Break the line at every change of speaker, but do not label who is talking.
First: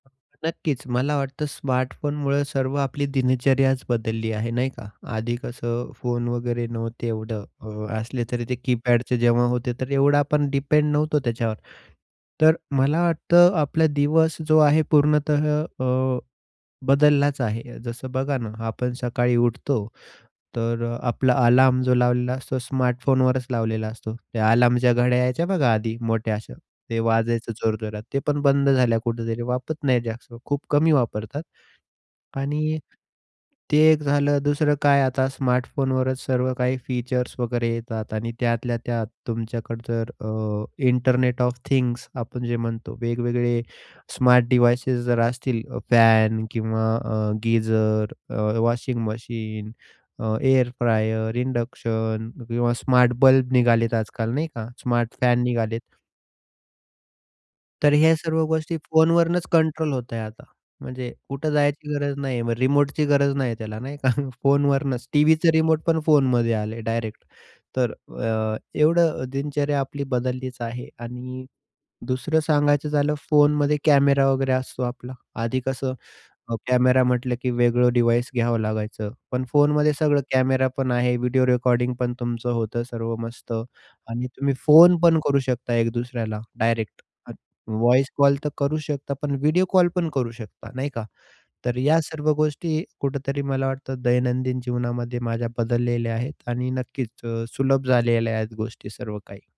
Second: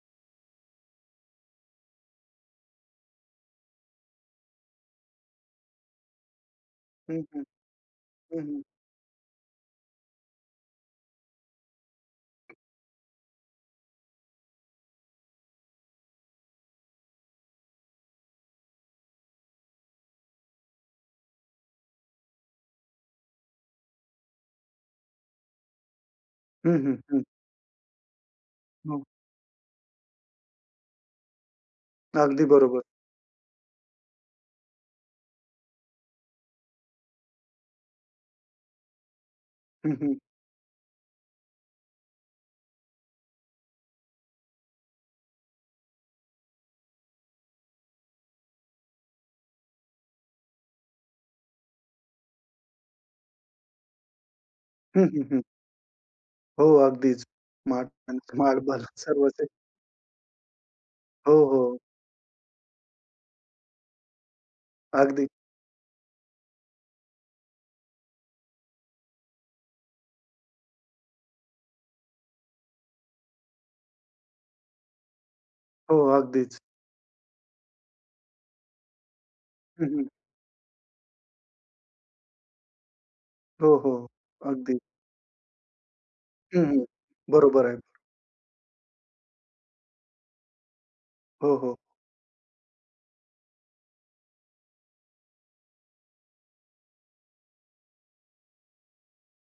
नक्कीच, मला वाटतं स्मार्टफोनमुळं सर्व आपली दिनचर्याच बदलली आहे, नाही का? आधी कसं फोन वगैरे नव्हते
हं, हं.
एवढं. अ, असले
हं,
तरी ते
हं.
कीपॅडचे जेव्हा होते, तर एवढं आपण डिपेंड नव्हतो त्याच्यावर. तर मला वाटतं आपला दिवस जो आहे पूर्णतः अ, बदललाच आहे. जसं बघा ना, आपण सकाळी उठतो, तर अ, आपला अलार्म जो लावलेला असतो, स्मार्टफोनवरच लावलेला असतो. त्या अलार्मच्या घड्या यायच्या बघा आधी मोठ्या अशा,
हं, हं,
ते
हं.
वाजायचं जोरजोरात. ते पण बंद झाल्या
हो.
कुठेतरी, वापरत नाही जास्त खूप कमी वापरतात.
अगदी
आणि
बरोबर.
ते एक झालं दुसरं काय आता स्मार्टफोनवरच सर्व काही फीचर्स वगैरे येतात आणि त्यातल्या त्यात तुमच्याकड
हं,
जर
हं.
अ, इंटरनेट ऑफ थिंग्स आपण जे म्हणतो वेगवेगळे स्मार्ट डिवाइसेस जर असतील अ, फॅन किंवा अ, गीझर, अ, वॉशिंग मशीन, अ, एअर फ्रायर, इंडक्शन किंवा स्मार्ट बल्ब निघालेत आजकाल, नाही का,
हं,
स्मार्ट
हं, हं.
फॅन निघालेत
हो अगदीच. स्मार्ट
तर ह्या
फॅन,
सर्व
स्मार्ट
गोष्टी
बल्ब, सर्वच
फोनवरनच
आहे.
कंट्रोल होत आहे आता. म्हणजे
हो,
कुठे
हो.
जायची गरज नाहीये. मग रिमोटची गरज नाहीये त्याला, नाही का, फोनवरनच.
अगदी.
टीव्हीचं रिमोट पण फोनमध्ये आलंय डायरेक्ट. तर अ, एवढं दिनचर्या आपली बदललीच आहे आणि दुसरं सांगायचं झालं, फोनमध्ये कॅमेरा वगैरे असतो आपला. आधी कसं
हो,
अ,
अगदीच.
कॅमेरा म्हटलं की वेगळं डिव्हाइस घ्यावं लागायचं, पण
हं,
फोनमध्ये
हं.
सगळं कॅमेरा पण आहे, व्हिडिओ रेकॉर्डिंग पण तुमचं होतं सर्व मस्त
हो, हो.
आणि तुम्ही
अगदी.
फोन पण करू शकता एक दुसऱ्याला,
हं, हं.
डायरेक्ट. अ,
बरोबर आहे.
वॉइस कॉल तर करूच शकता पण व्हिडिओ कॉल पण करू शकता, नाही का?
हो,
तर
हो.
या सर्व गोष्टी कुठेतरी मला वाटतं दैनंदिन जीवनामध्ये माझ्या बदललेल्या आहेत आणि नक्कीच अ, सुलभ झालेल्या आहेत गोष्टी सर्व काही.